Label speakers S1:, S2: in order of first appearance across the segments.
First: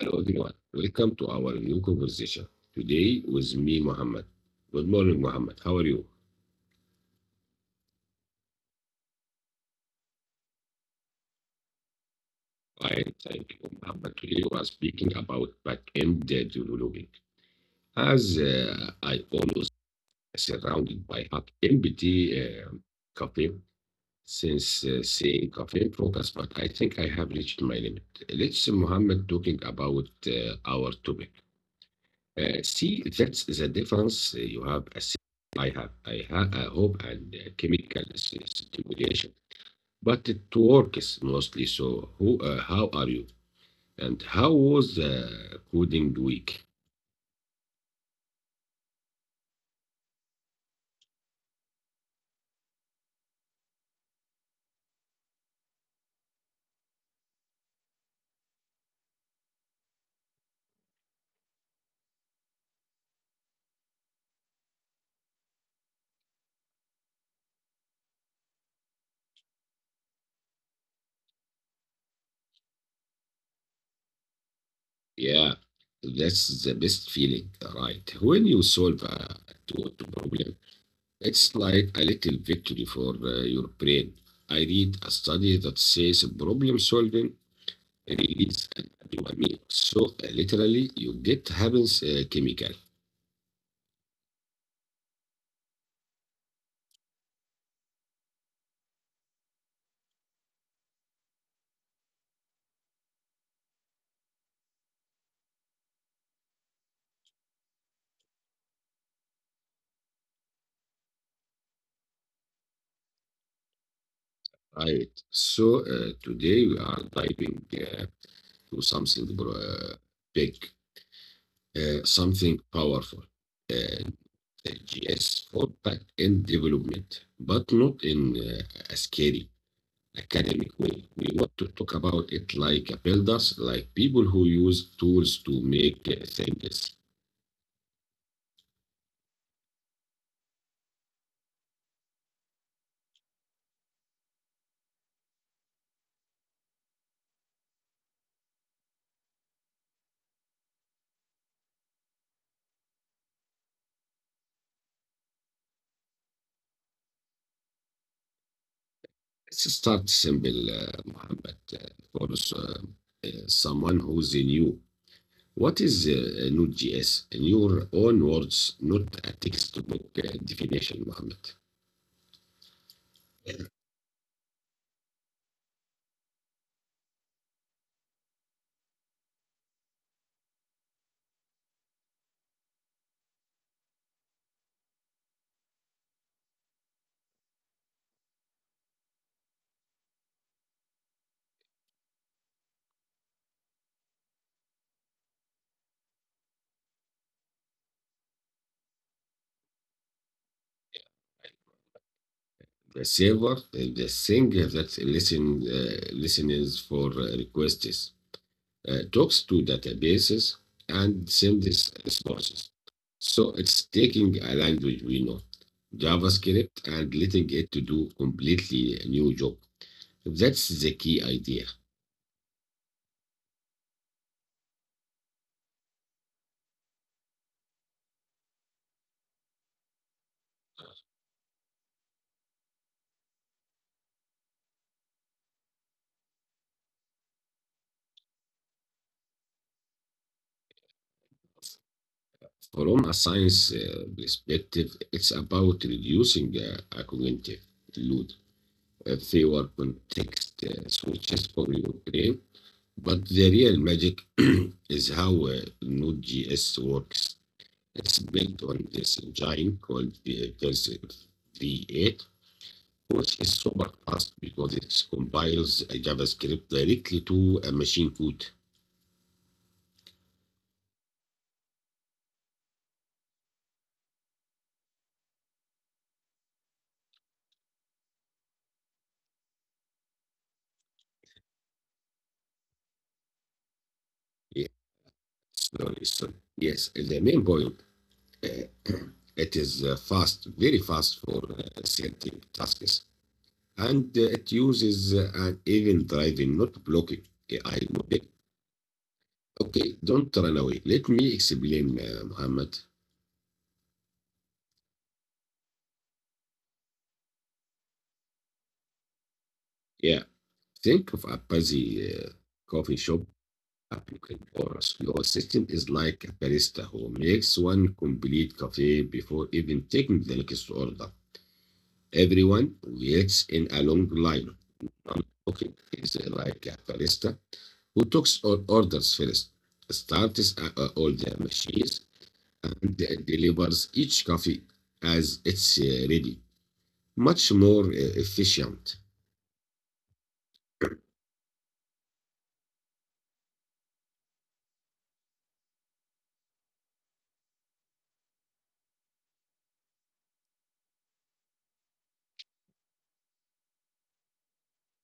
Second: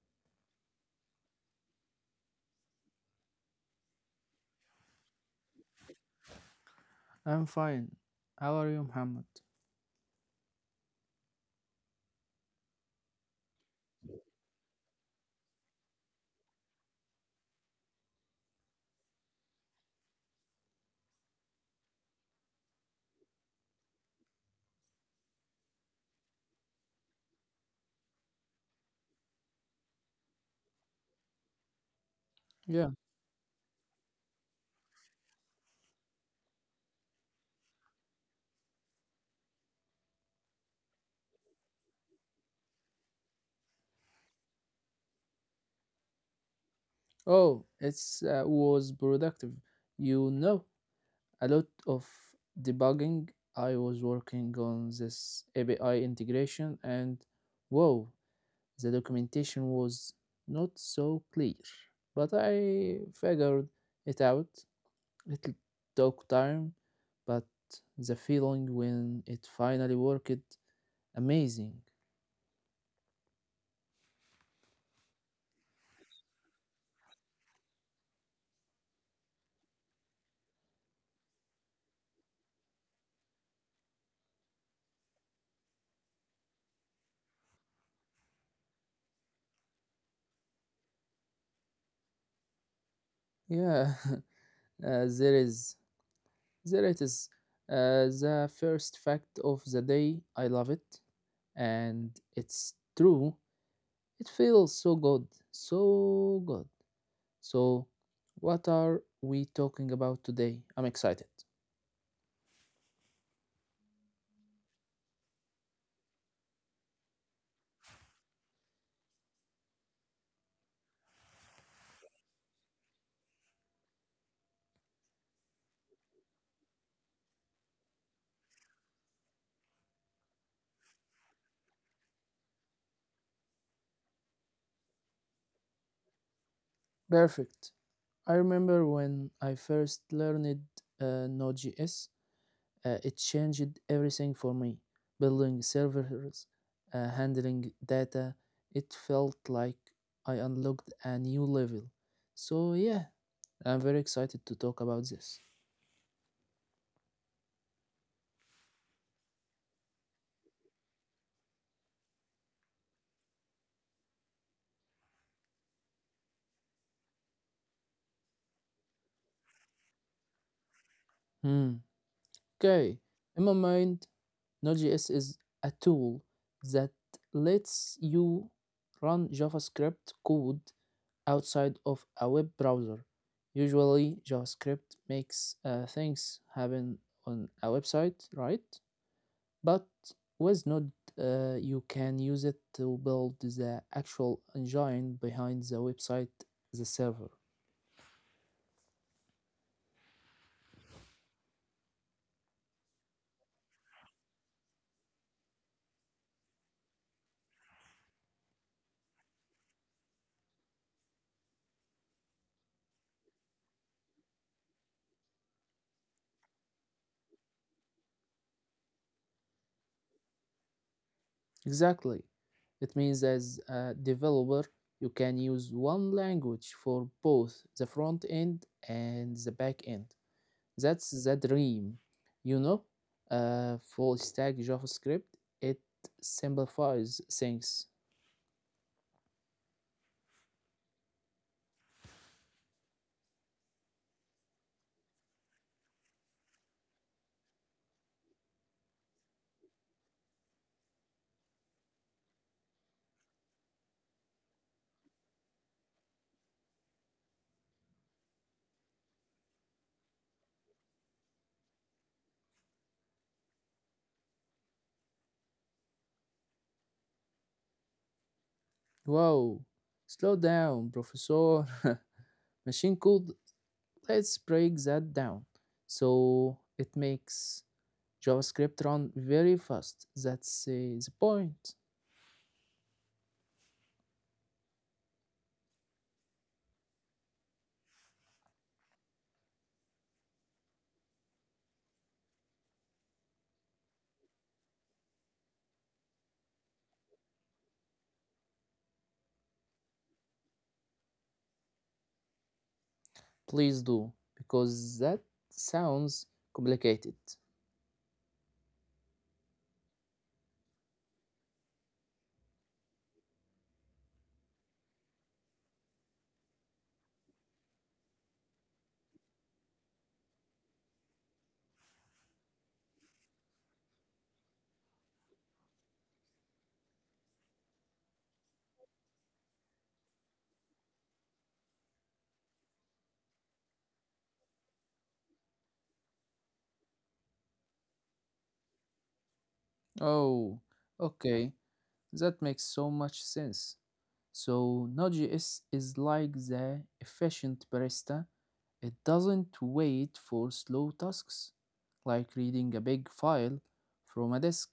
S1: Hello everyone, welcome to our new conversation. Today with me, Muhammad. Good morning, Muhammad. How are you?
S2: I'm fine. How are you, Muhammad?
S1: Fine, thank you, Muhammad. Today we are speaking about back-end developing. As I always surrounded by hot empty caffeine since saying caffeine focus, but I think I have reached my limit. Let's, Muhammad, talking about our topic.
S2: Yeah.
S1: See, that's the difference. You have a I have a hope and a chemical stimulation, but it works mostly. So, who, how are you? And how was the coding week?
S2: Oh, it Was productive. You know, a lot of debugging. I was working on this API integration, and whoa, the documentation was not so clear. But I figured it out. It took time, but the feeling when it finally worked, amazing.
S1: Yeah, that's the best feeling, right? When you solve a two- problem, it's like a little victory for your brain. I read a study that says problem solving it is an dopamine. So literally, you get happens chemical,
S2: Yeah, there is There it is. The first fact of the day. I love it. And it's true. It feels so good. So good. So, what are we talking about today? I'm excited.
S1: right? So today we are diving to something big, something powerful. Uh, the GS for back end development, but not in a scary academic way. We want to talk about it like builders, like people who use tools to make things.
S2: Perfect. I remember when I first learned Node.js, it changed everything for me. Building servers, handling data, it felt like I unlocked a new level. So, yeah, I'm very excited to talk about this.
S1: Let's start simple, Muhammad, for someone who's new. What is Node.js? In your own words, not a textbook definition, Muhammad.
S2: Hmm. Okay. In my mind, Node.js is a tool that lets you run JavaScript code outside of a web browser. Usually, JavaScript makes things happen on a website, right? But with Node, you can use it to build the actual engine behind the website, the server.
S1: The server, the thing that listens for requests, talks to databases, and sends responses. So it's taking a language we know, JavaScript, and letting it to do completely new job. That's the key idea.
S2: Exactly. It means as a developer, you can use one language for both the front end and the back end. That's the dream. You know, Full stack JavaScript, it simplifies things.
S1: From a science perspective, it's about reducing a cognitive load. They were context switches for your brain, but the real magic is how Node.js works. It's built on this engine called Version 3.8, which is super fast because it compiles a JavaScript directly to a machine code.
S2: Wow, slow down, professor. Machine code, let's break that down. So it makes JavaScript run very fast. That's the point.
S1: Yes, sorry. Yes, the main point it is fast, very fast for certain tasks, and it uses an event driving, not blocking AI model. Okay, don't run away. Let me explain, Muhammad.
S2: Please do, because that sounds complicated.
S1: Yeah, think of a busy uh, coffee shop applicant or a slow assistant is like a barista who makes one complete coffee before even taking the next order. Everyone waits in a long line cooking is like a barista who takes or orders first, starts all the machines, and delivers each coffee as it's ready. Much more efficient.
S2: Oh, okay, that makes so much sense. So Node.js is like the efficient barista. It doesn't wait for slow tasks, like reading a big file from a disk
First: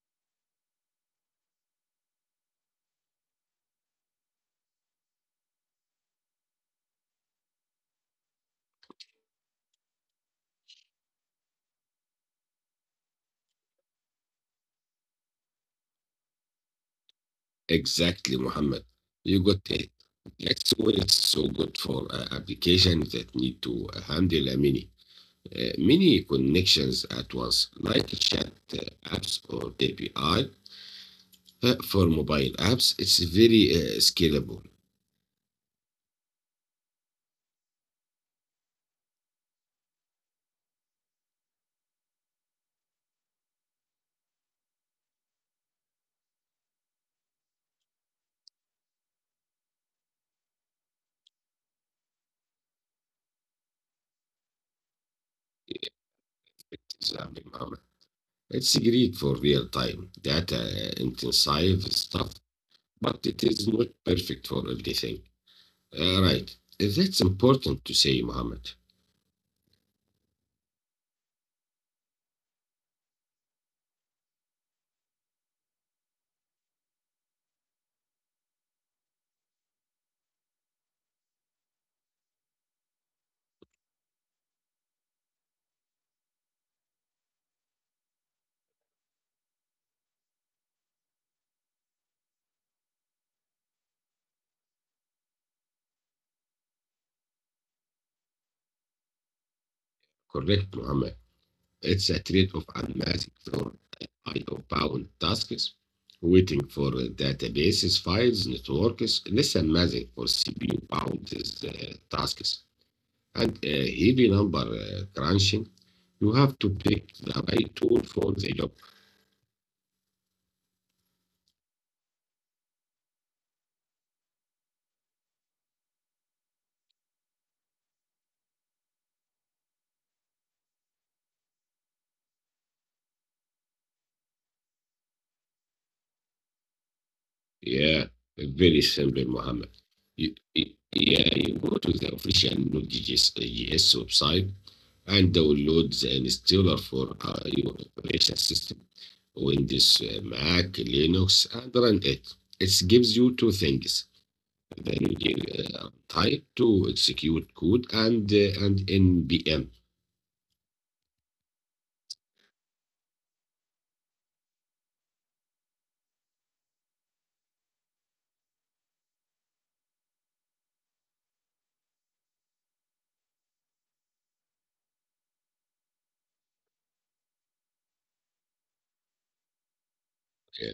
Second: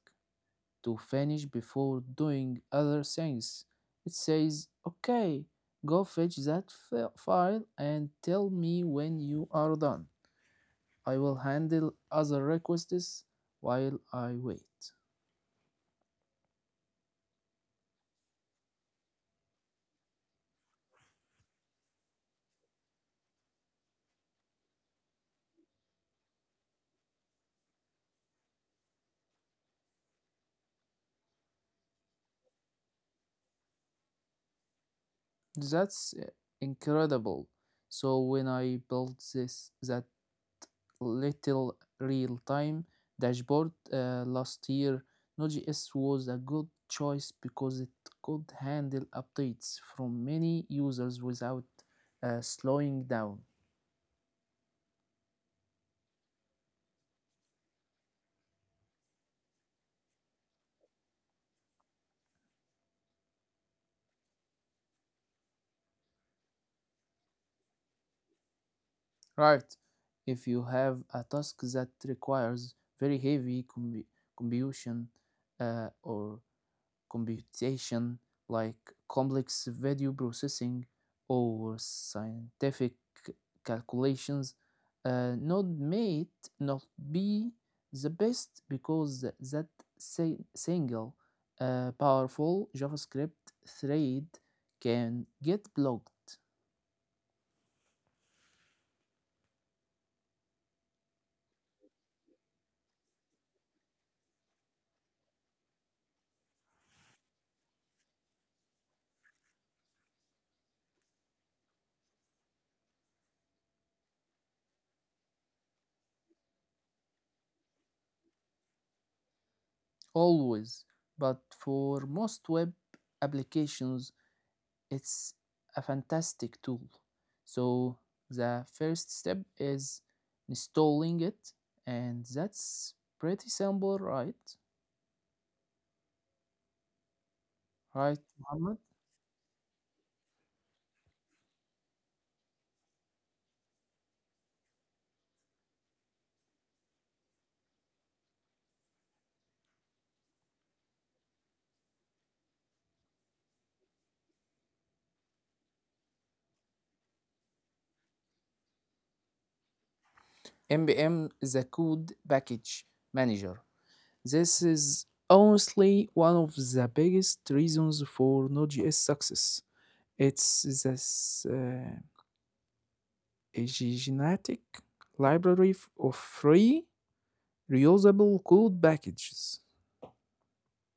S2: to finish before doing other things. It says, okay, go fetch that file and tell me when you are done. I will handle other requests while I wait.
S1: Exactly, Mohammed. You got it. That's why it's so good for applications that need to handle many connections at once, like chat apps or API. For mobile apps, it's very scalable.
S2: That's incredible. So when I built this that little real-time dashboard last year, Node.js was a good choice because it could handle updates from many users without slowing down.
S1: It is Mohammed. It's great for real-time data intensive stuff, but it is not perfect for everything. Right. That's important to say, Mohammed.
S2: Right. If you have a task that requires very heavy computation or computation like complex video processing or scientific calculations, node may not be the best because that single powerful JavaScript thread can get blocked
S1: Correct, Mohammed. It's a trade-off amassing from IO-bound tasks, waiting for databases, files, networks, less amassing for CPU-bound tasks, and a heavy number crunching. You have to pick the right tool for the job.
S2: always, but for most web applications, it's a fantastic tool. So the first step is installing it, and that's pretty simple, right? Right,
S1: Yeah,
S2: Muhammad?
S1: very simple, Mohammed. Yeah, you go to the official Node.js JS website and download the installer for your operation system, Windows, Mac, Linux, and run it. It gives you two things: the Node type to execute code and npm.
S2: Npm is a code package manager. This is honestly one of the biggest reasons for Node.js success. It's this a genetic library of free reusable code packages,
S1: Yeah,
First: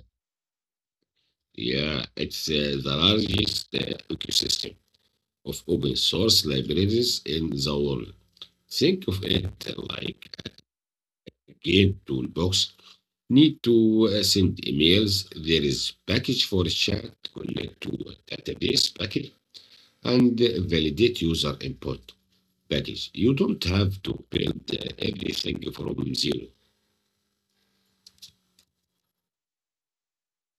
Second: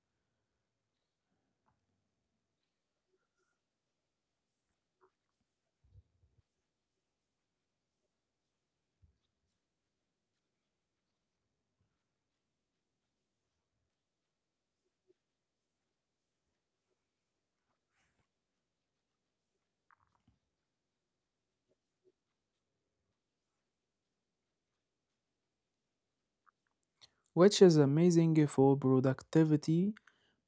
S1: yeah, it's the largest ecosystem of open source libraries in the world. Think of it like a game toolbox. Need to send emails. There is package for chat. Connect to database package and validate user input package. You don't have to build everything from zero.
S2: which is amazing for productivity,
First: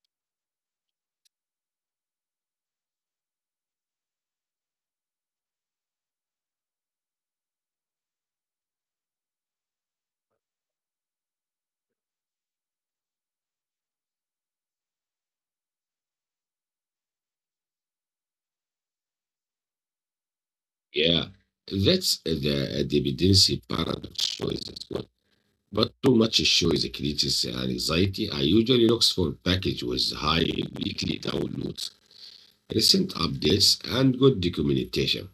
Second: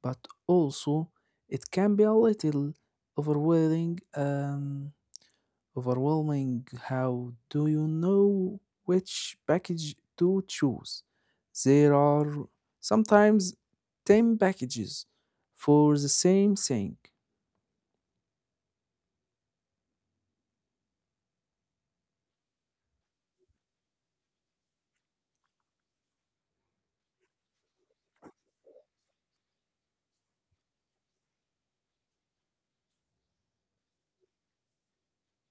S2: but also it can be a little overwhelming. Um, overwhelming. How do you know which package to choose? There are sometimes 10 packages for the same thing.
S1: Yeah, that's the dependency paradox choice as well. But too much choice creates anxiety. I usually look for package with high weekly downloads recent updates, and good documentation.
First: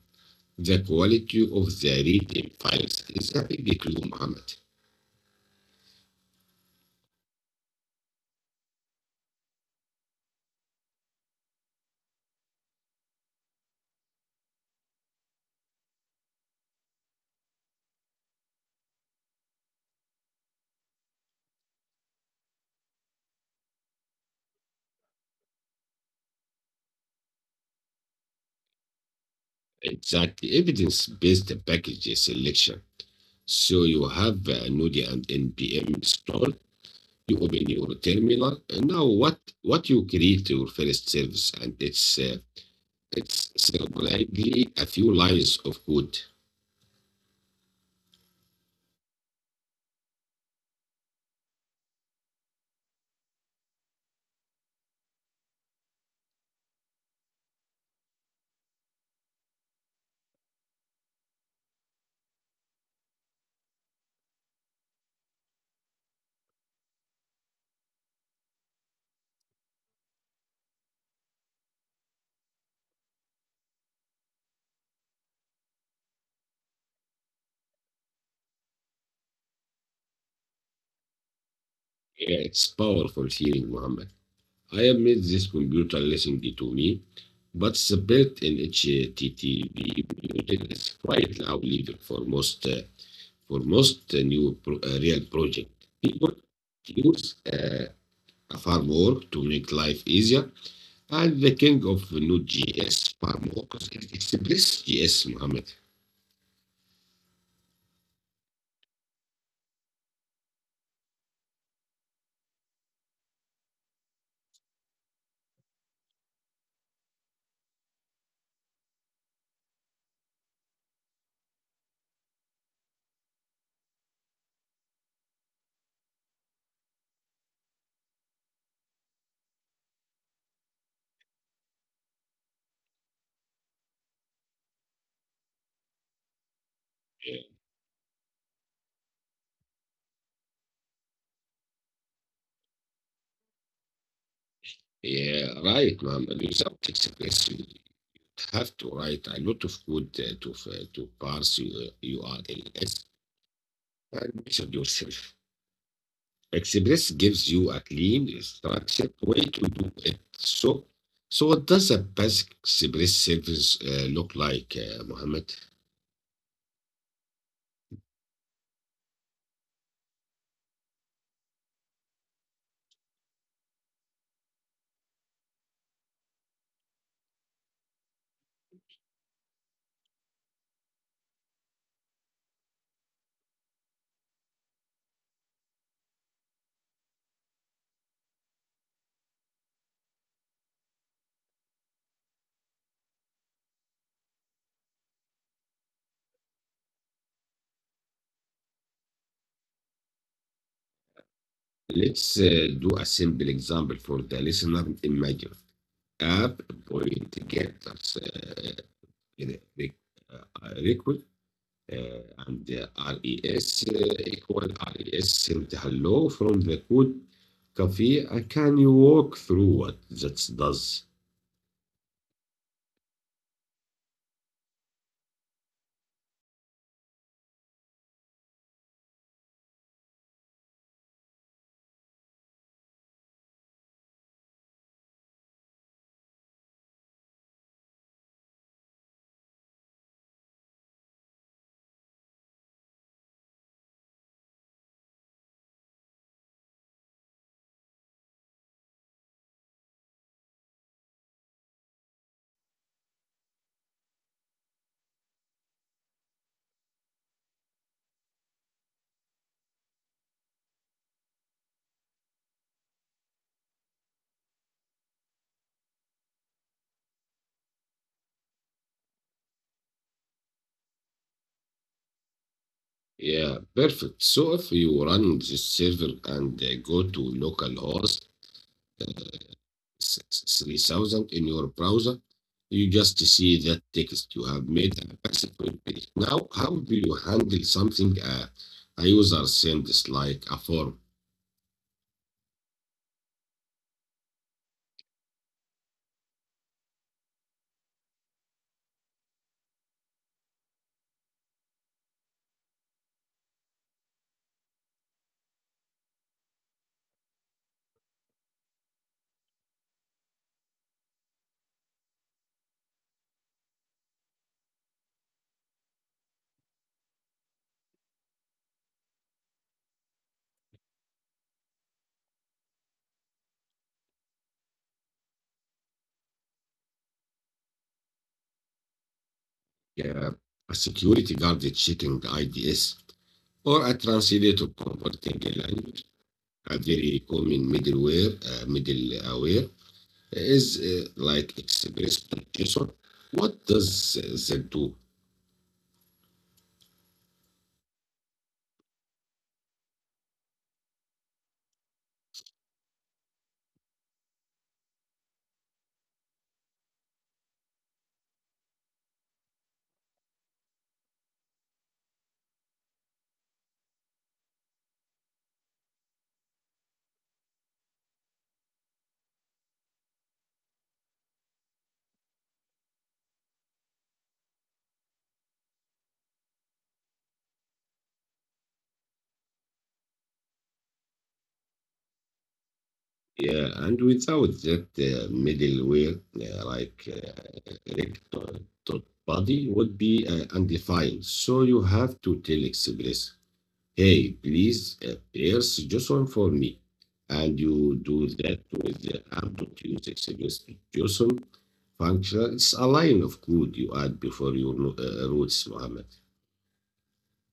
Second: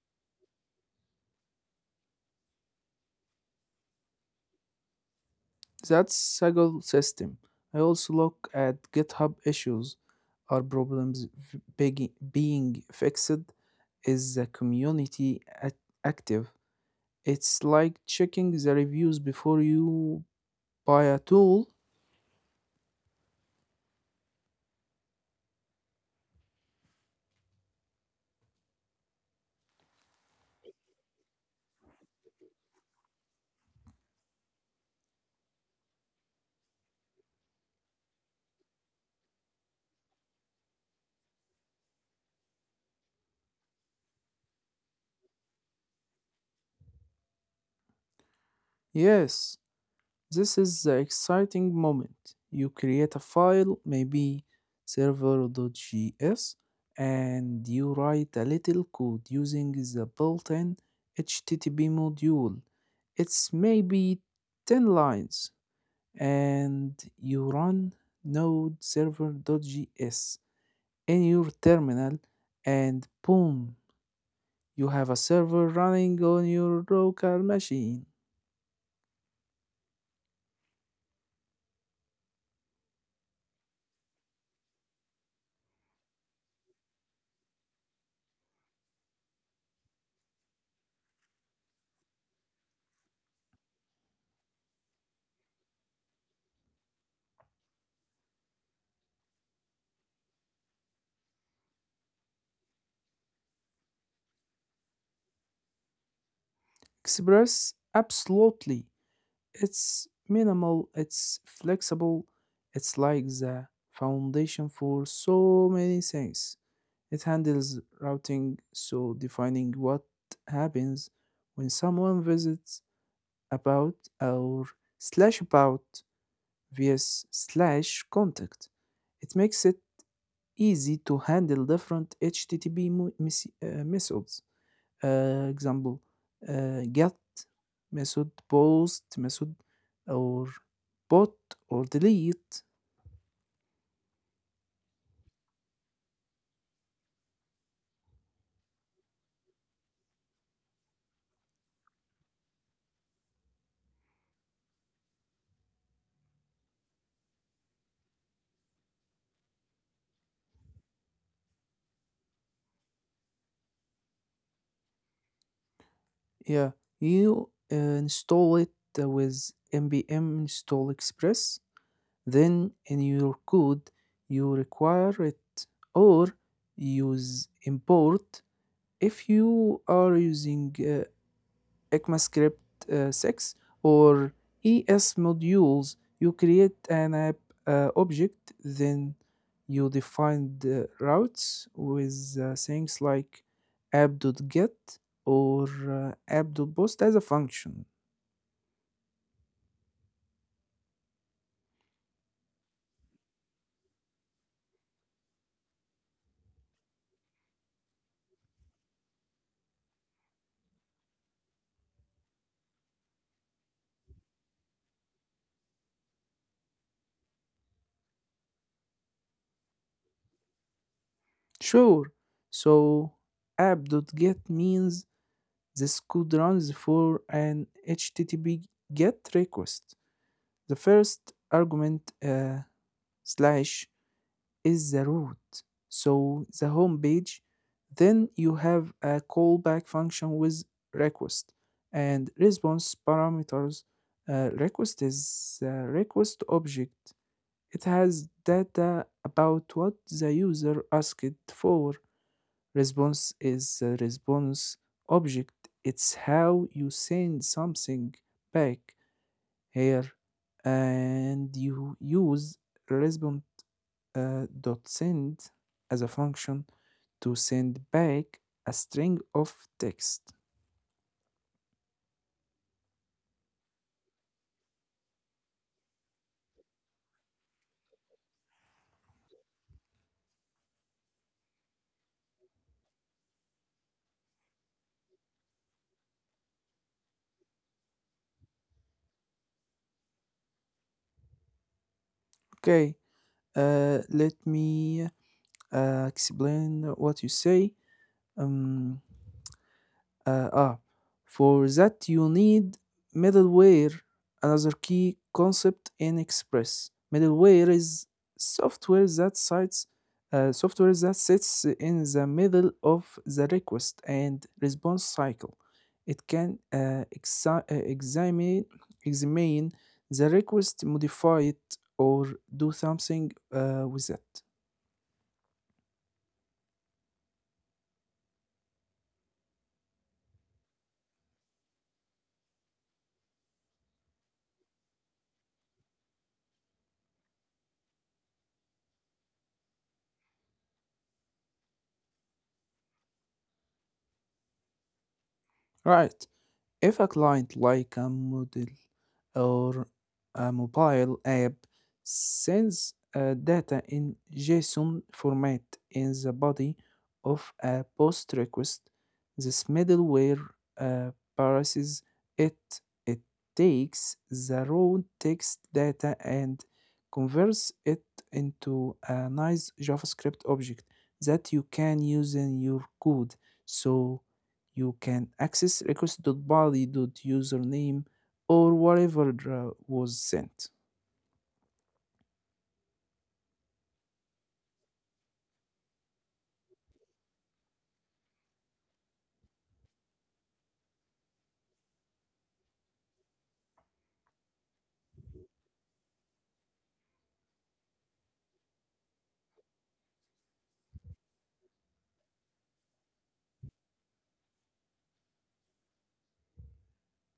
S1: The quality of the read-in files is a big clue, Mohammed.
S2: That's Saggle system. I also look at GitHub issues. Are problems being fixed? Is the community active? It's like checking the reviews before you buy a tool.
S1: Exact evidence-based package selection. So you have Node and NPM installed. You open your terminal. And now what you create your first service, and it's surprisingly a few lines of code.
S2: Yes, this is the exciting moment. You create a file, maybe server.js, and you write a little code using the built in HTTP module. It's maybe 10 lines, and you run node server.js in your terminal, and boom, you have a server running on your local machine.
S1: Yeah, it's powerful feeling, Mohammed. I have made this computer listen to me, but the built-in HTTP muted is quite loud for most new real project. People use a framework to make life easier, and the king of Node.js frameworks is Express.js, Mohammed.
S2: Express, absolutely. It's minimal, it's flexible, it's like the foundation for so many things. It handles routing, so defining what happens when someone visits about or slash about vs slash contact. It makes it easy to handle different HTTP methods. آآ example آآ get
S1: Yeah,
S2: method post method or put or delete.
S1: yeah, right, Mohammed. Without Express, you have to write a lot of code to to parse your URLs admission yourself. Express gives you a clean, structured way to do it. So, what does a basic Express service look like, Mohammed?
S2: Yeah, you install it with npm install express, then in your code you require it or use import if you are using ECMAScript 6 or ES modules, you create an app object, then you define the routes with things like app.get or app.post as a function.
S1: Let's do a simple example for the listener. Imagine app point getters re- re- request and res equal res send hello from the code cafe. Can you walk through what that does?
S2: Sure. So app.get means this code runs for an HTTP GET request. The first argument, slash, is the root. So the home page, then you have a callback function with request and response parameters. Request is a request object. It has data about what the user asked for. Response is a response object. It's how you send something back here, and you use response dot send as a function to send back a string of text.
S1: Yeah, perfect. So if you run this server and go to localhost uh, 3000 in your browser, you just see that text. You have made a basic web page. Now, how do you handle something a user sends like a form,
S2: Okay, let me explain what you say. Um, Uh, ah, for that you need middleware, another key concept in Express. Middleware is software that sites software that sits in the middle of the request and response cycle. It can examine the request, modify it, or do something with it.
S1: uh, a security guard checking IDS, or a translator converting a language? A very common middleware is like express protection. What does that do?
S2: Right. If a client like a model or a mobile app sends data in JSON format in the body of a post request, this middleware uh, parses it. It takes the raw text data and converts it into a nice JavaScript object that you can use in your code. So you can access request.body.username or whatever was sent.
S1: Yeah, and without that middleware, like erect body would be undefined. So you have to tell Express, hey, please pierce just one for me. And you do that with the Amplitude use Express JSON function. It's a line of code you add before your routes, Mohammed.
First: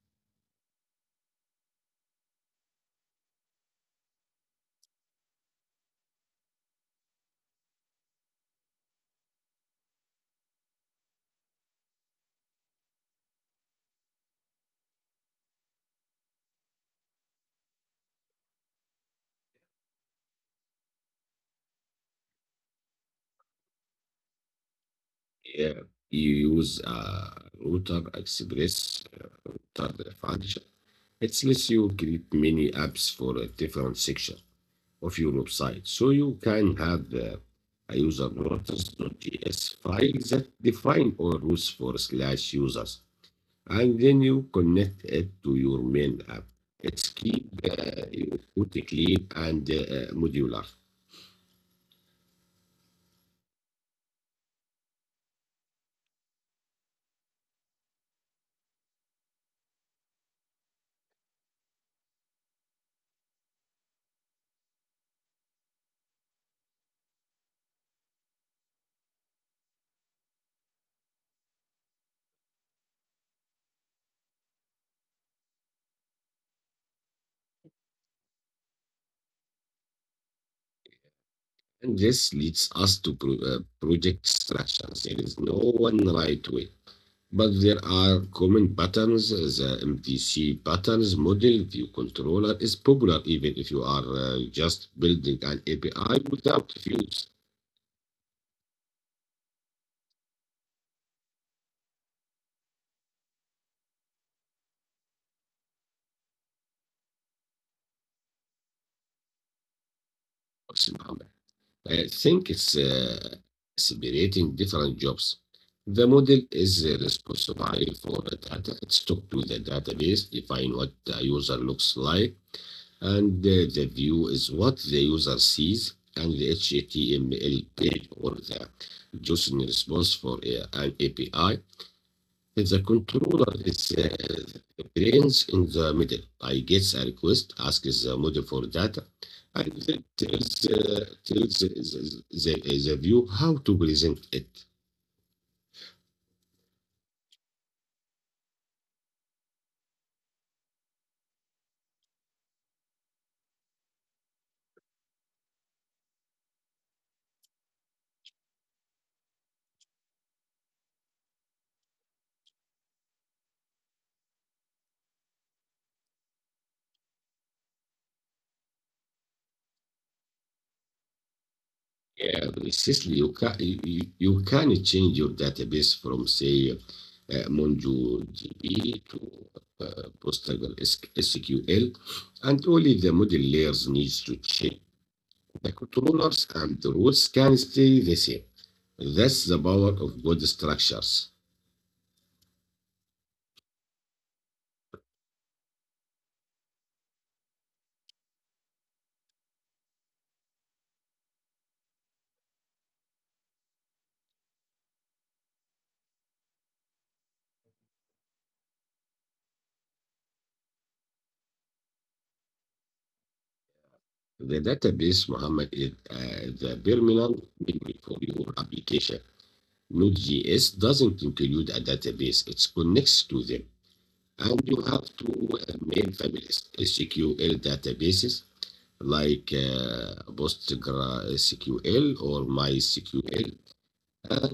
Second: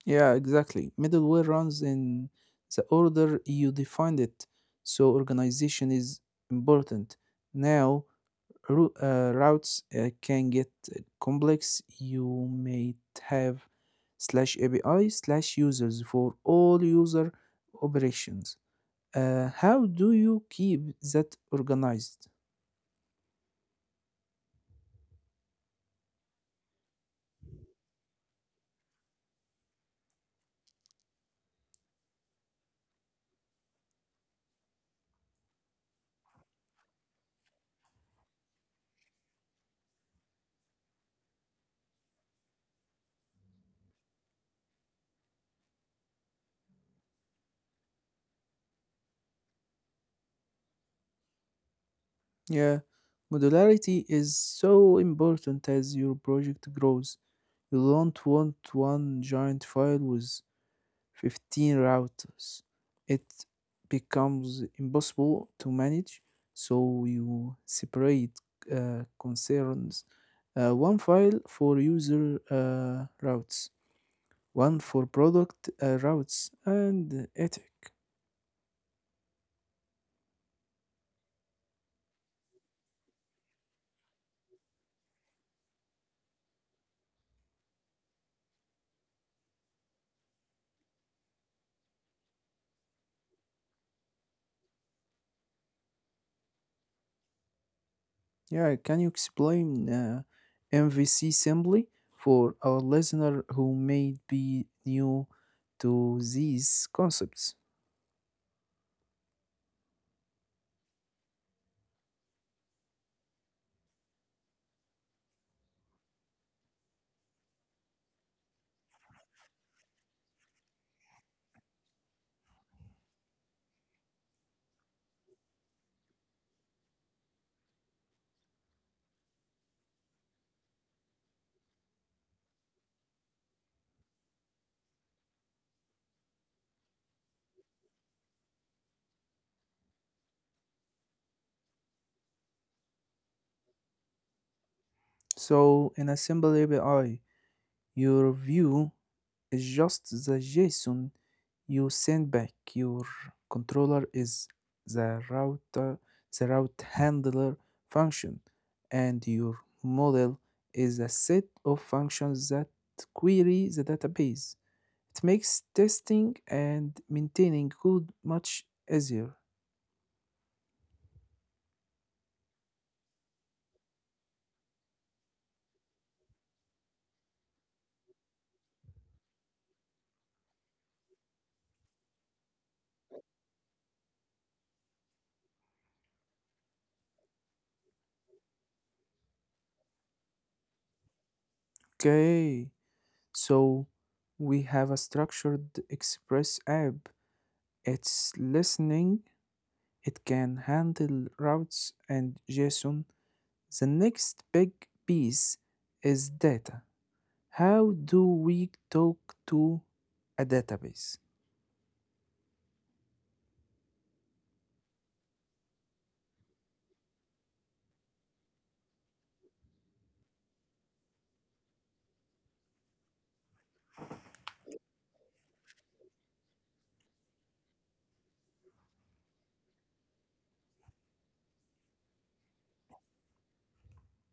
S2: Yeah, exactly. Middleware runs in the order you defined it, so organization is important. Now, routes can get complex. You may have slash API slash users for all user operations. How do you keep that organized?
S1: Yeah, you use a Router Express router function. It lets you create many apps for a different section of your website. So you can have a user routers.js file that define all rules for slash users, and then you connect it to your main app. It's keep your code clean and modular.
S2: Yeah, modularity is so important as your project grows. You don't want one giant file with 15 routers. It becomes impossible to manage, so you separate concerns. One file for user routes, one for product routes, and ethic.
S1: And this leads us to project structure. There is no one right way, but there are common patterns. The MTC patterns model view controller is popular even if you are just building an API without views.
S2: Yeah, can you explain MVC simply for our listener who may be new to these concepts?
S1: I think it's separating different jobs. The model is responsible for the data. It's talk to the database, define what the user looks like, and the view is what the user sees and the HTML page or the JSON response for a, an API is the controller is the brains in the middle. I get a request, asks the model for data, and then tells the view how to present it.
S2: So, in a simple way, your view is just the JSON you send back. Your controller is the router, the route handler function, and your model is a set of functions that query the database. It makes testing and maintaining code much easier.
S1: Yeah, seriously, you can change your database from say MongoDB to Postgres SQL, and only the model layers needs to change. The controllers and the rules can stay the same. That's the power of good structures.
S2: Okay, so we have a structured Express app. It's listening. It can handle routes and JSON. The next big piece is data. How do we talk to a database?
S1: The database, Muhammad, is the terminal memory for your application. Node.js doesn't include a database; it connects to them. And you have two main families, SQL databases like PostgreSQL or MySQL and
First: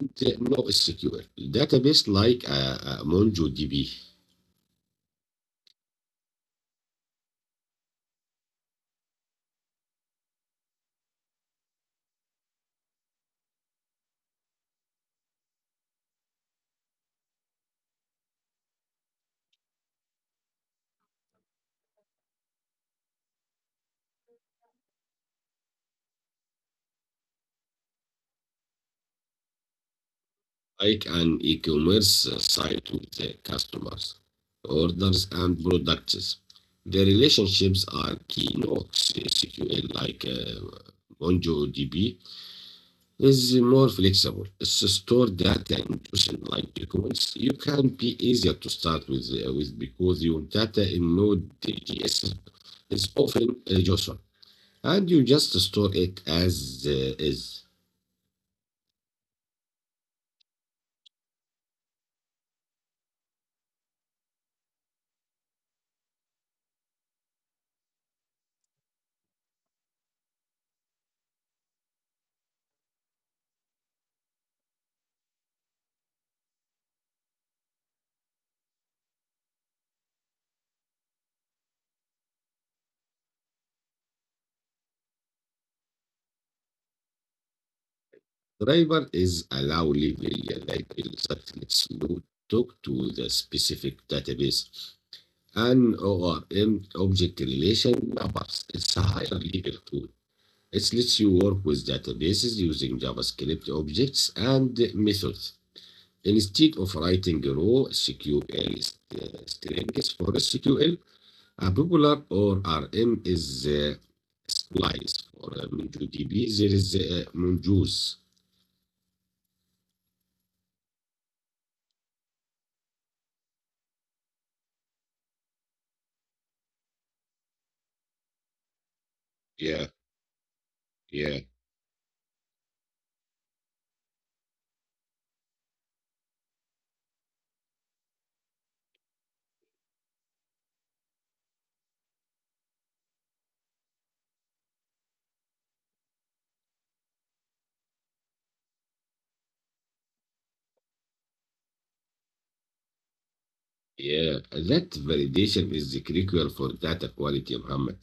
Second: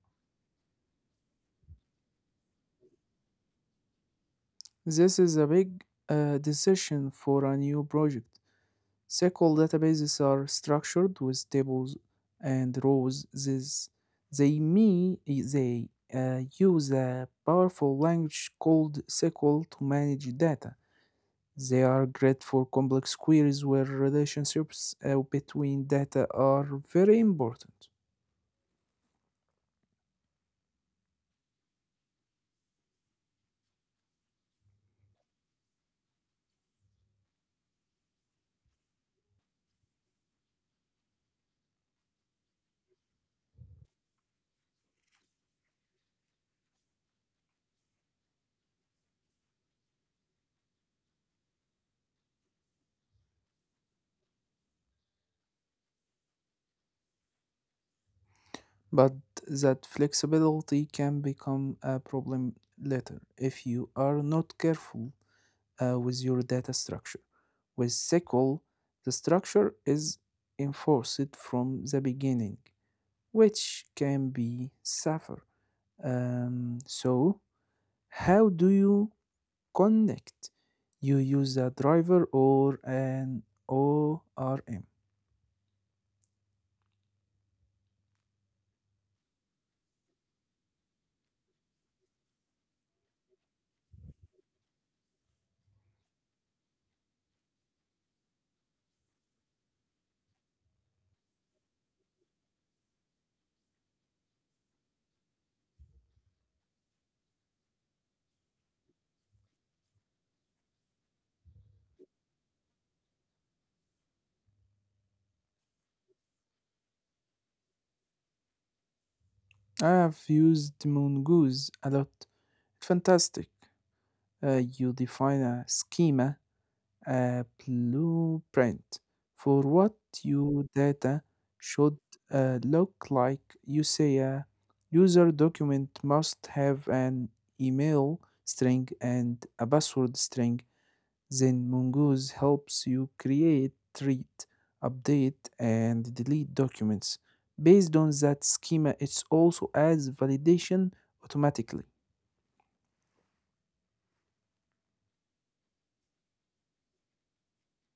S1: NoSQL. Database like MongoDB,
S2: This is a big decision for a new project. SQL databases are structured with tables and rows. This, they me they use a powerful language called SQL to manage data. They are great for complex queries where relationships between data are very important.
S1: like an e-commerce site with customers, orders, and products. The relationships are key nodes, SQL like MongoDB is more flexible. It's stored data in question-like queries. You can be easier to start with because your data in Node.js is often JSON, and you just store it as is.
S2: But that flexibility can become a problem later if you are not careful with your data structure. With SQL, the structure is enforced from the beginning, which can be suffer. So, how do you connect? You use a driver or an ORM.
S1: Driver is allow level library that lets Node talk to the specific database. An ORM object relation mappers. It's a higher level tool. It lets you work with databases using JavaScript objects and methods, instead of writing raw SQL strings for SQL. A popular ORM is Splice for MongoDB. There is Mongoose.
S2: I have used Mongoose a lot. Fantastic. You define a schema, a blueprint for
S1: Yeah,
S2: what your data
S1: yeah,
S2: should look like. You say a user document must have an email string and a password string. Then Mongoose helps you create, treat, update, and delete documents. Based on that schema, it also adds validation automatically.
S1: yeah. That validation is critical for data quality, Muhammad.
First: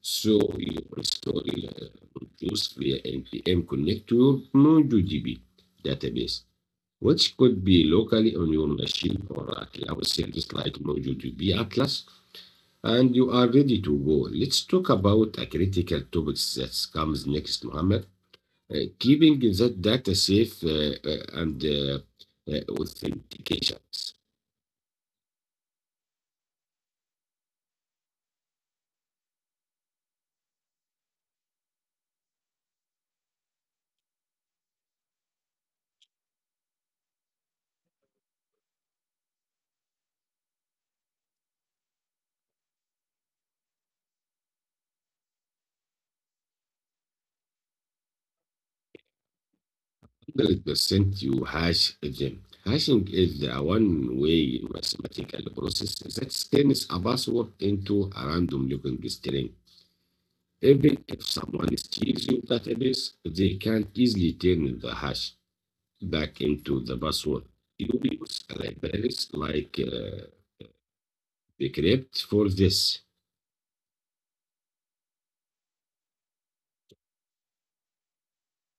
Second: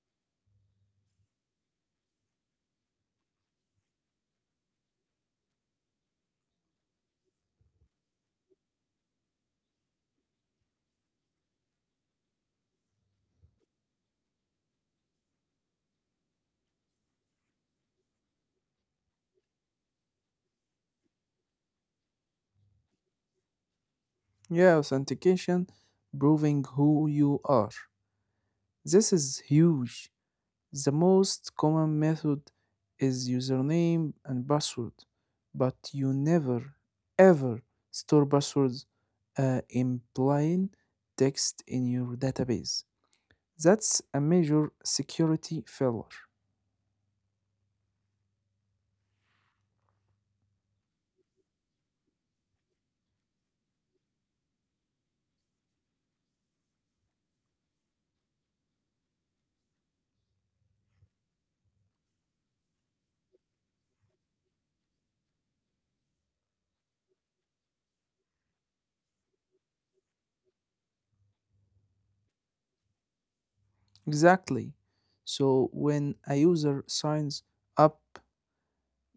S1: So you install routers via npm connect your MongoDB database, which could be locally on your machine or a cloud service like MongoDB Atlas, and you are ready to go. Let's talk about a critical topic that comes next, Mohammed. Keeping that data safe and authentications.
S2: Yeah, authentication, proving who you are. This is huge. The most common method is username and password, but you never ever store passwords implying text in your database. That's a major security failure.
S1: 100% you hash them. Hashing is the one-way mathematical process that turns a password into a random-looking string. Even if someone steals your database, they can easily turn the hash back into the password. You use libraries like Decrypt for this.
S2: Exactly. So when a user signs up,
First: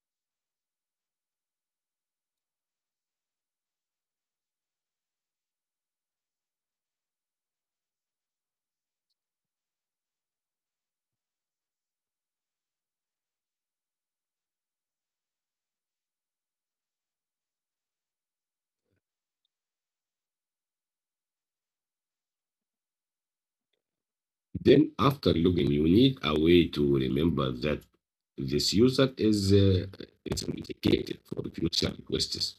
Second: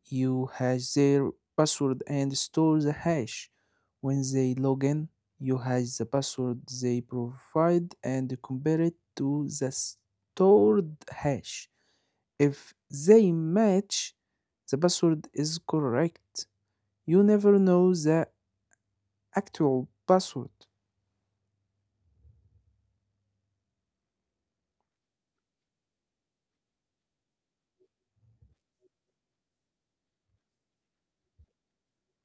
S2: you has their password and store the hash. When they log in, you has the password they provide and compare it to the stored hash. If they match, the password is correct. You never know the actual password.
S1: Then after logging, you need a way to remember that this user is authenticated for future requests.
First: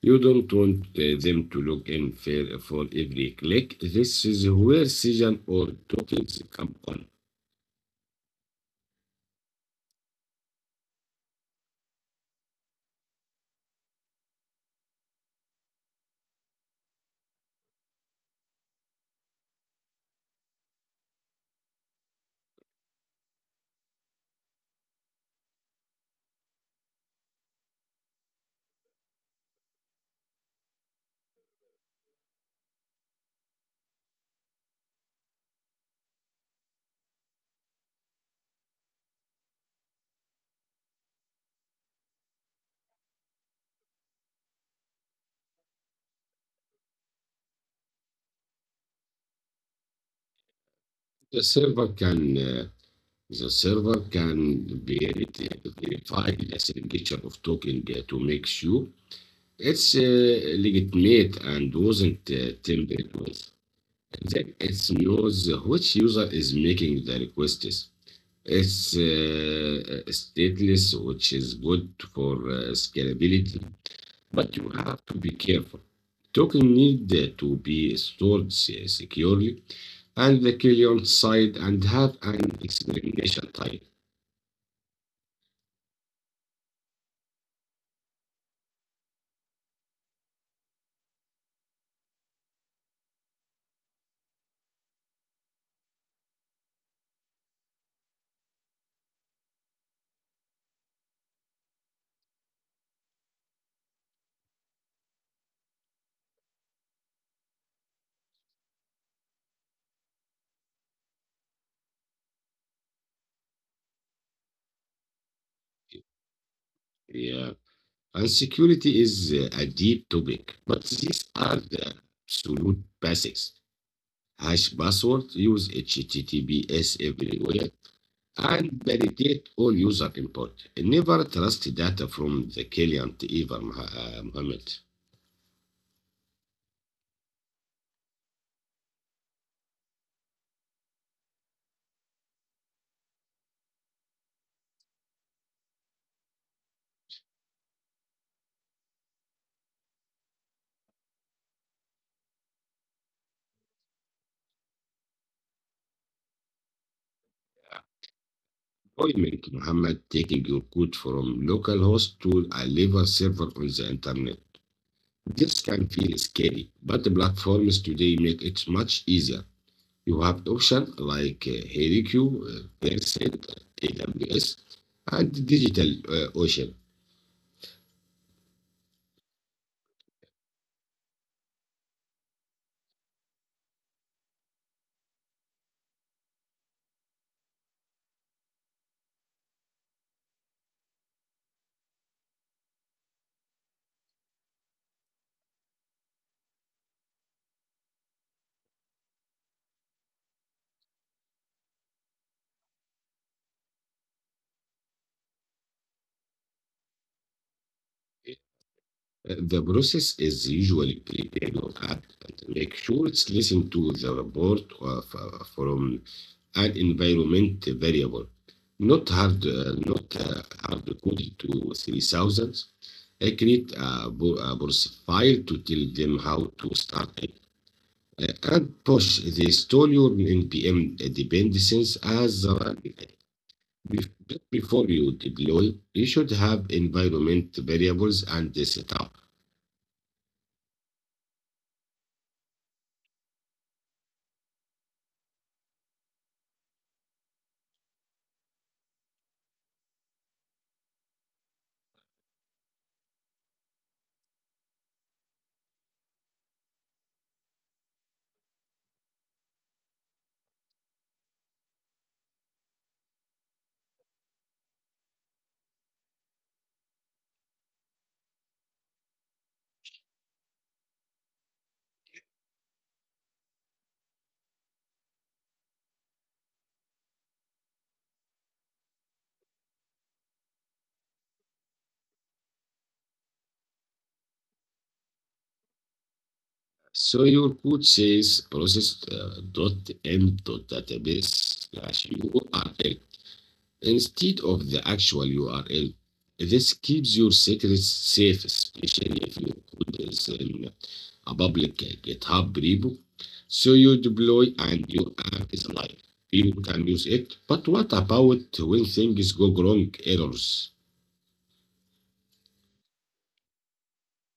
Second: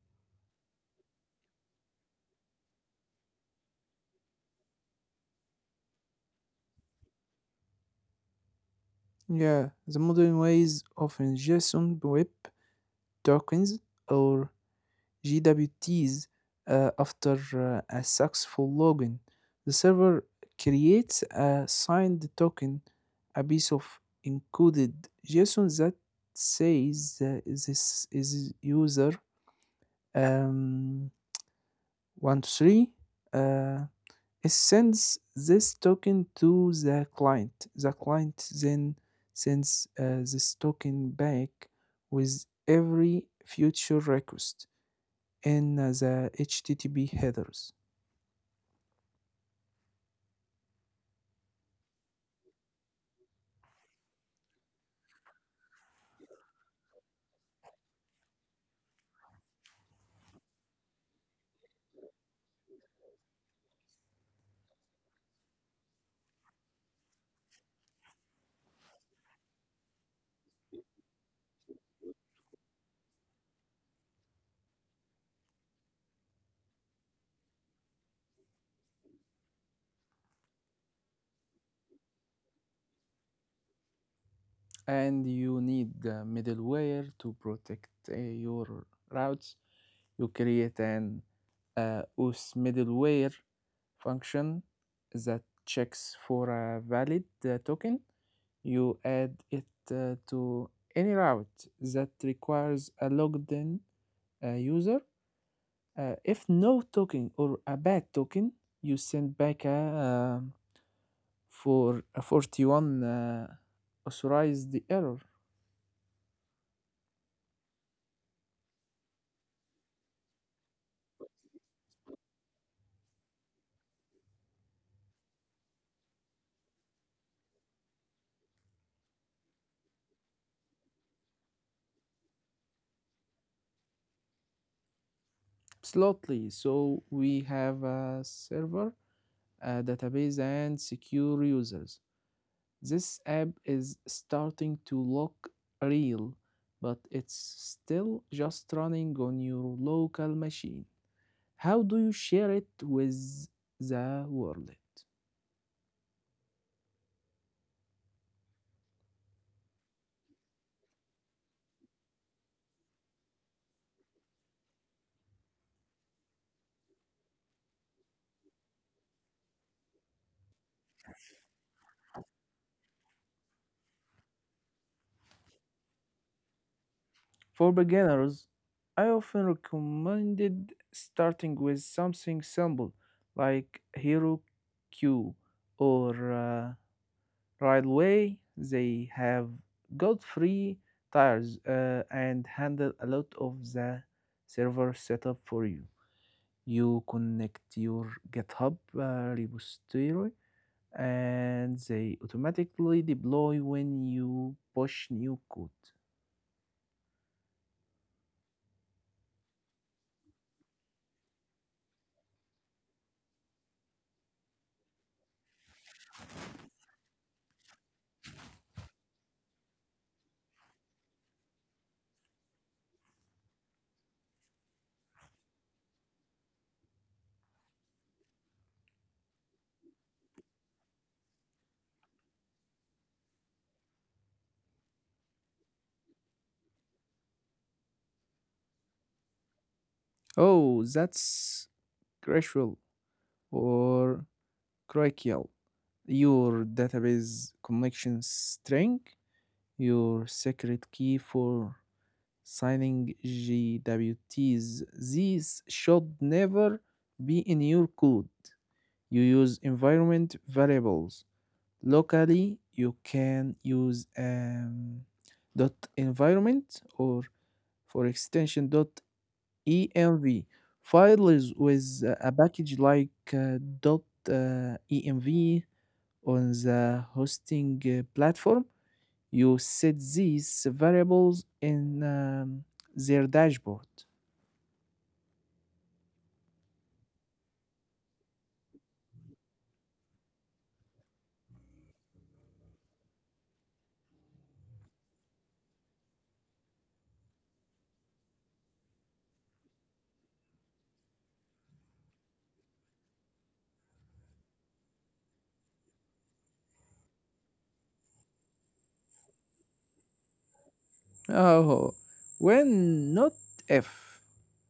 S1: You don't want them to look in fair for every click. This is where session or tokens come on.
S2: Yeah, the modern ways of ingestion web tokens or GWTs, after a successful login. The server creates a signed token, a piece of encoded JSON that says, this is user um, 123. Uh, it sends this token to the client. The client then sends this token back with every future request in the HTTP headers.
S1: The server can uh, the server can verify verify the signature of token to make sure it's legitimate and wasn't tampered with. Then it knows which user is making the requests. It's stateless, which is good for scalability. But you have to be careful. Token need to be stored securely and the client side and have an examination type.
S2: And you need the middleware to protect your routes. You create an OS middleware function that checks for a valid token. You add it to any route that requires a logged in user. If no token or a bad token, you send back a um, for a 41 authorize the error.
S1: Yeah. And security is a deep topic, but these are the absolute basics. Hash password, use HTTPS everywhere, and validate all user input. Never trust data from the client, either, Mohammed.
S2: Absolutely. So we have a server, a database, and secure users. This app is starting to look real, but it's still just running on your local machine. How do you share it with the world?
S1: Deployment Muhammad taking your code from localhost to a live server on the internet. This can feel scary, but the platforms today make it much easier. You have options like Heroku, Percent, AWS, and Digital Ocean.
S2: For beginners, I often recommended starting with something simple like Hero Q or railway. They have got free tires and handle a lot of the server setup for you. You connect your GitHub repository and they automatically deploy when you push new code.
S1: The process is usually pretty long and make sure it's listen to the report of, from an environment variable, not hard, not hard coded to 3000. I create a, a source file to tell them how to start it uh, and push the install your npm dependencies as a run. Bef- Before you deploy, you should have environment variables and the setup.
S2: Oh, that's crucial or crucial. Your database connection string, your secret key for signing GWTs. These should never be in your code. You use environment variables. Locally, you can use environment or for extension env files with a package like env. On the hosting platform you set these variables in their dashboard.
S1: So your code says process dot m dot database slash URL instead of the actual URL. This keeps your secrets safe, especially if your code is in a public GitHub repo. So you deploy and your app is live. People can use it. But what about when things go wrong? Errors.
S2: Oh, when not if.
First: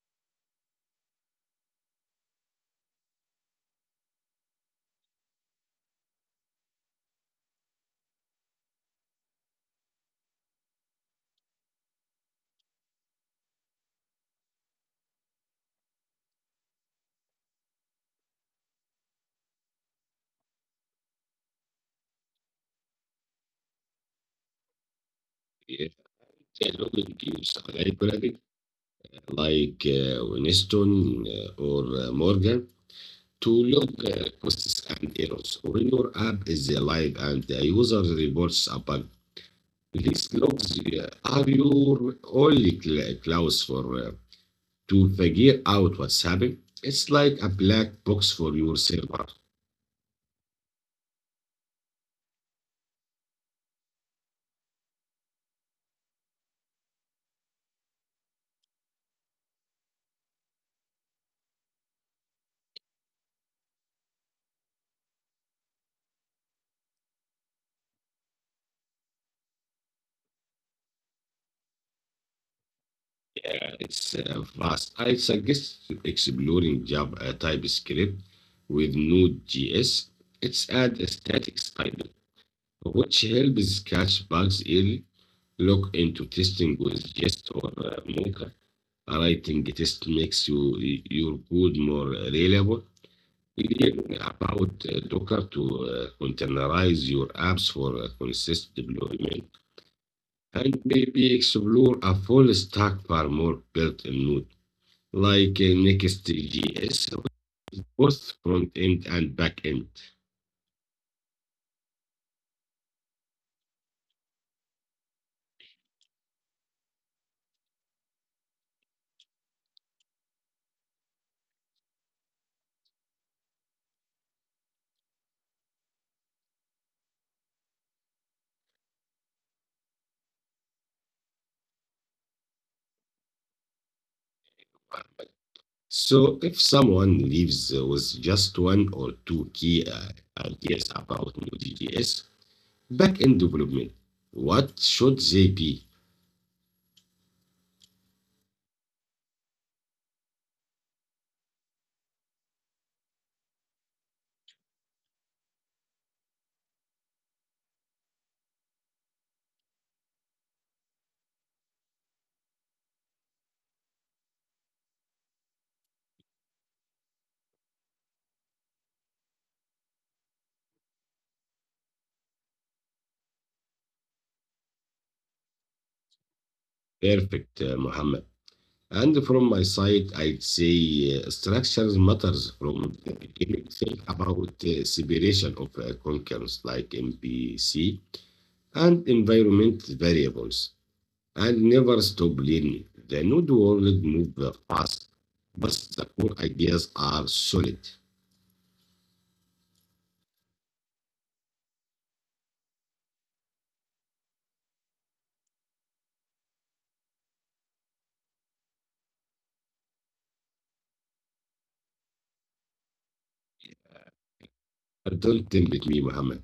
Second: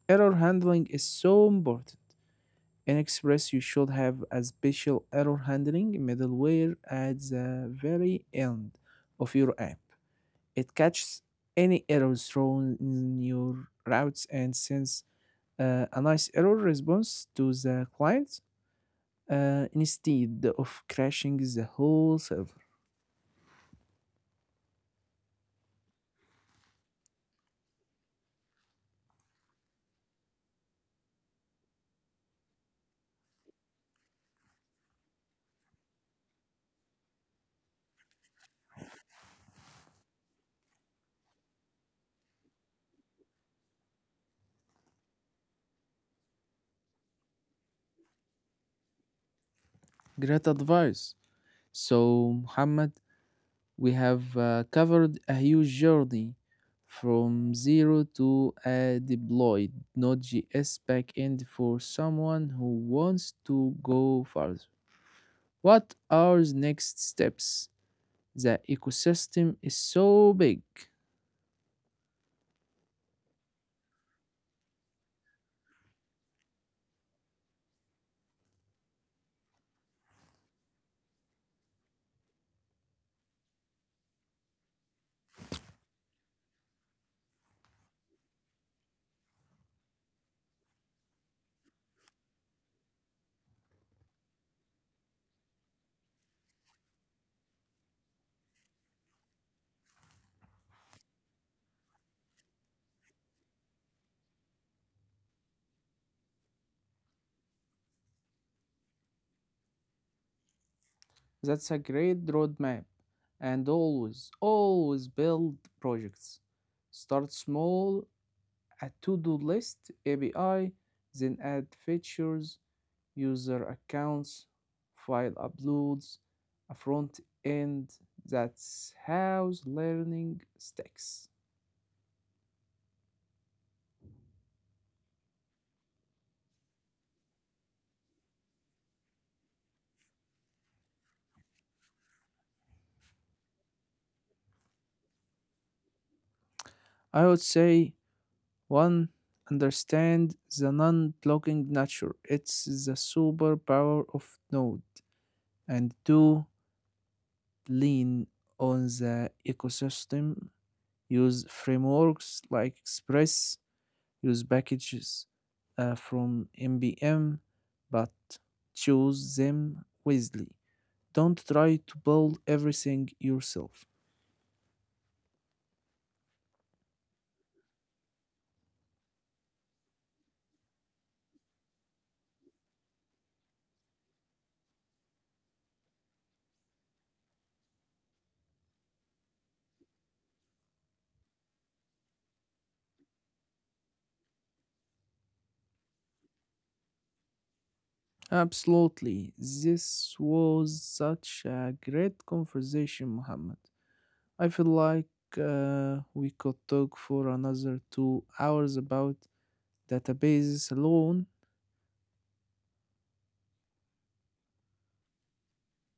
S2: Error handling is so important. In Express, you should have a special error handling middleware at the very end of your app. It catches any errors thrown in your routes and sends a nice error response to the client instead of crashing the whole server.
S1: If a login use a library like Winston or Morgan, to log costs and errors. When your app is live and the user reports a bug, these logs are your only clues for to figure out what's happening. It's like a black box for your server.
S2: Great advice. So, Muhammad, we have covered a huge journey from zero to a deployed Node.js backend. For someone who wants to go further, what are the next steps? The ecosystem is so big.
S1: Yeah, it's vast. I suggest exploring Java TypeScript with Node.js. It's add a static style, which helps catch bugs early. Look into testing with jest or Mocha writing test makes you, your code more reliable. About Docker to containerize your apps for consistent deployment, and maybe explore a full stack for more built in Node, like Next.js, both front end and back end.
S2: That's a great roadmap. And always, always build projects. Start small, a to do list, API, then add features, user accounts, file uploads, a front end. That's how learning sticks.
S1: So if someone leaves with just one or two key ideas about Node.js back end development, what should they be?
S2: I would say one, understand the non-blocking nature. It's the superpower of Node, and two, lean on the ecosystem. Use frameworks like Express. Use packages from npm, but choose them wisely. Don't try to build everything yourself.
S1: Perfect, Muhammad. And from my side, I'd say structures matters from the beginning. Think about separation of concerns like MPC and environment variables, and never stop learning. The node world moves fast, but the core ideas are solid.
S2: Absolutely. This was such a great conversation, Muhammad. I feel like we could talk for another 2 hours about databases alone.
S1: Don't tempt me, Muhammad.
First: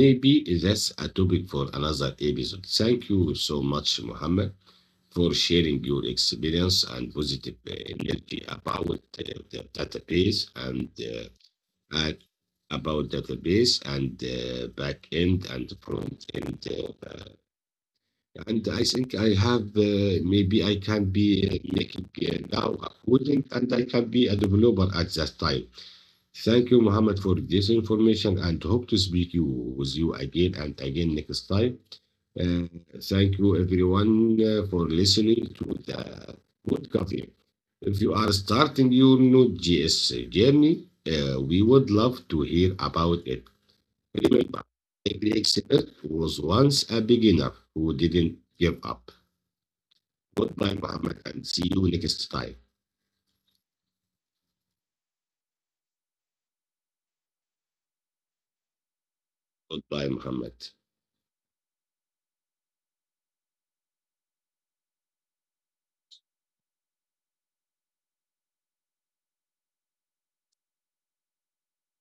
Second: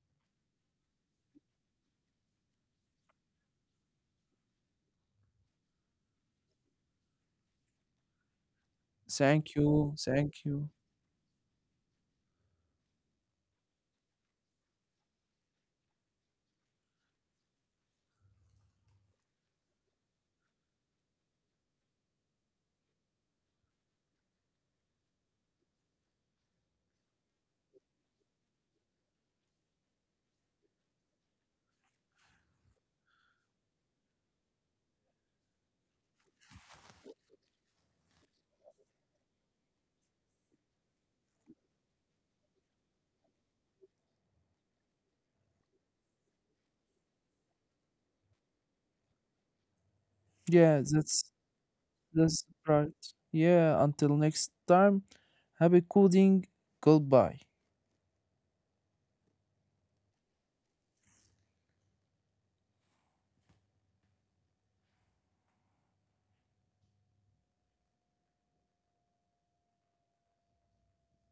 S1: Maybe that's a topic for another episode. Thank you so much, Muhammad. For sharing your experience and positive energy about
S2: Thank
S1: the
S2: you.
S1: database
S2: Thank you.
S1: and about database and back end and front end. And I think I have maybe I can be making now a coding and I can be a developer at that time. Thank you, Muhammad, for this information and hope to speak you, with you again and again next time. Uh, thank you, everyone, for listening to the Good Coffee. If you are starting your Node.js journey, we would love to hear about it. Remember, every expert was once a beginner who didn't give up.
S2: Yeah,
S1: Goodbye,
S2: that's
S1: Muhammad, and see you next
S2: that's
S1: time.
S2: right. Yeah, until next time, happy coding. Goodbye.
S1: Goodbye, Muhammad.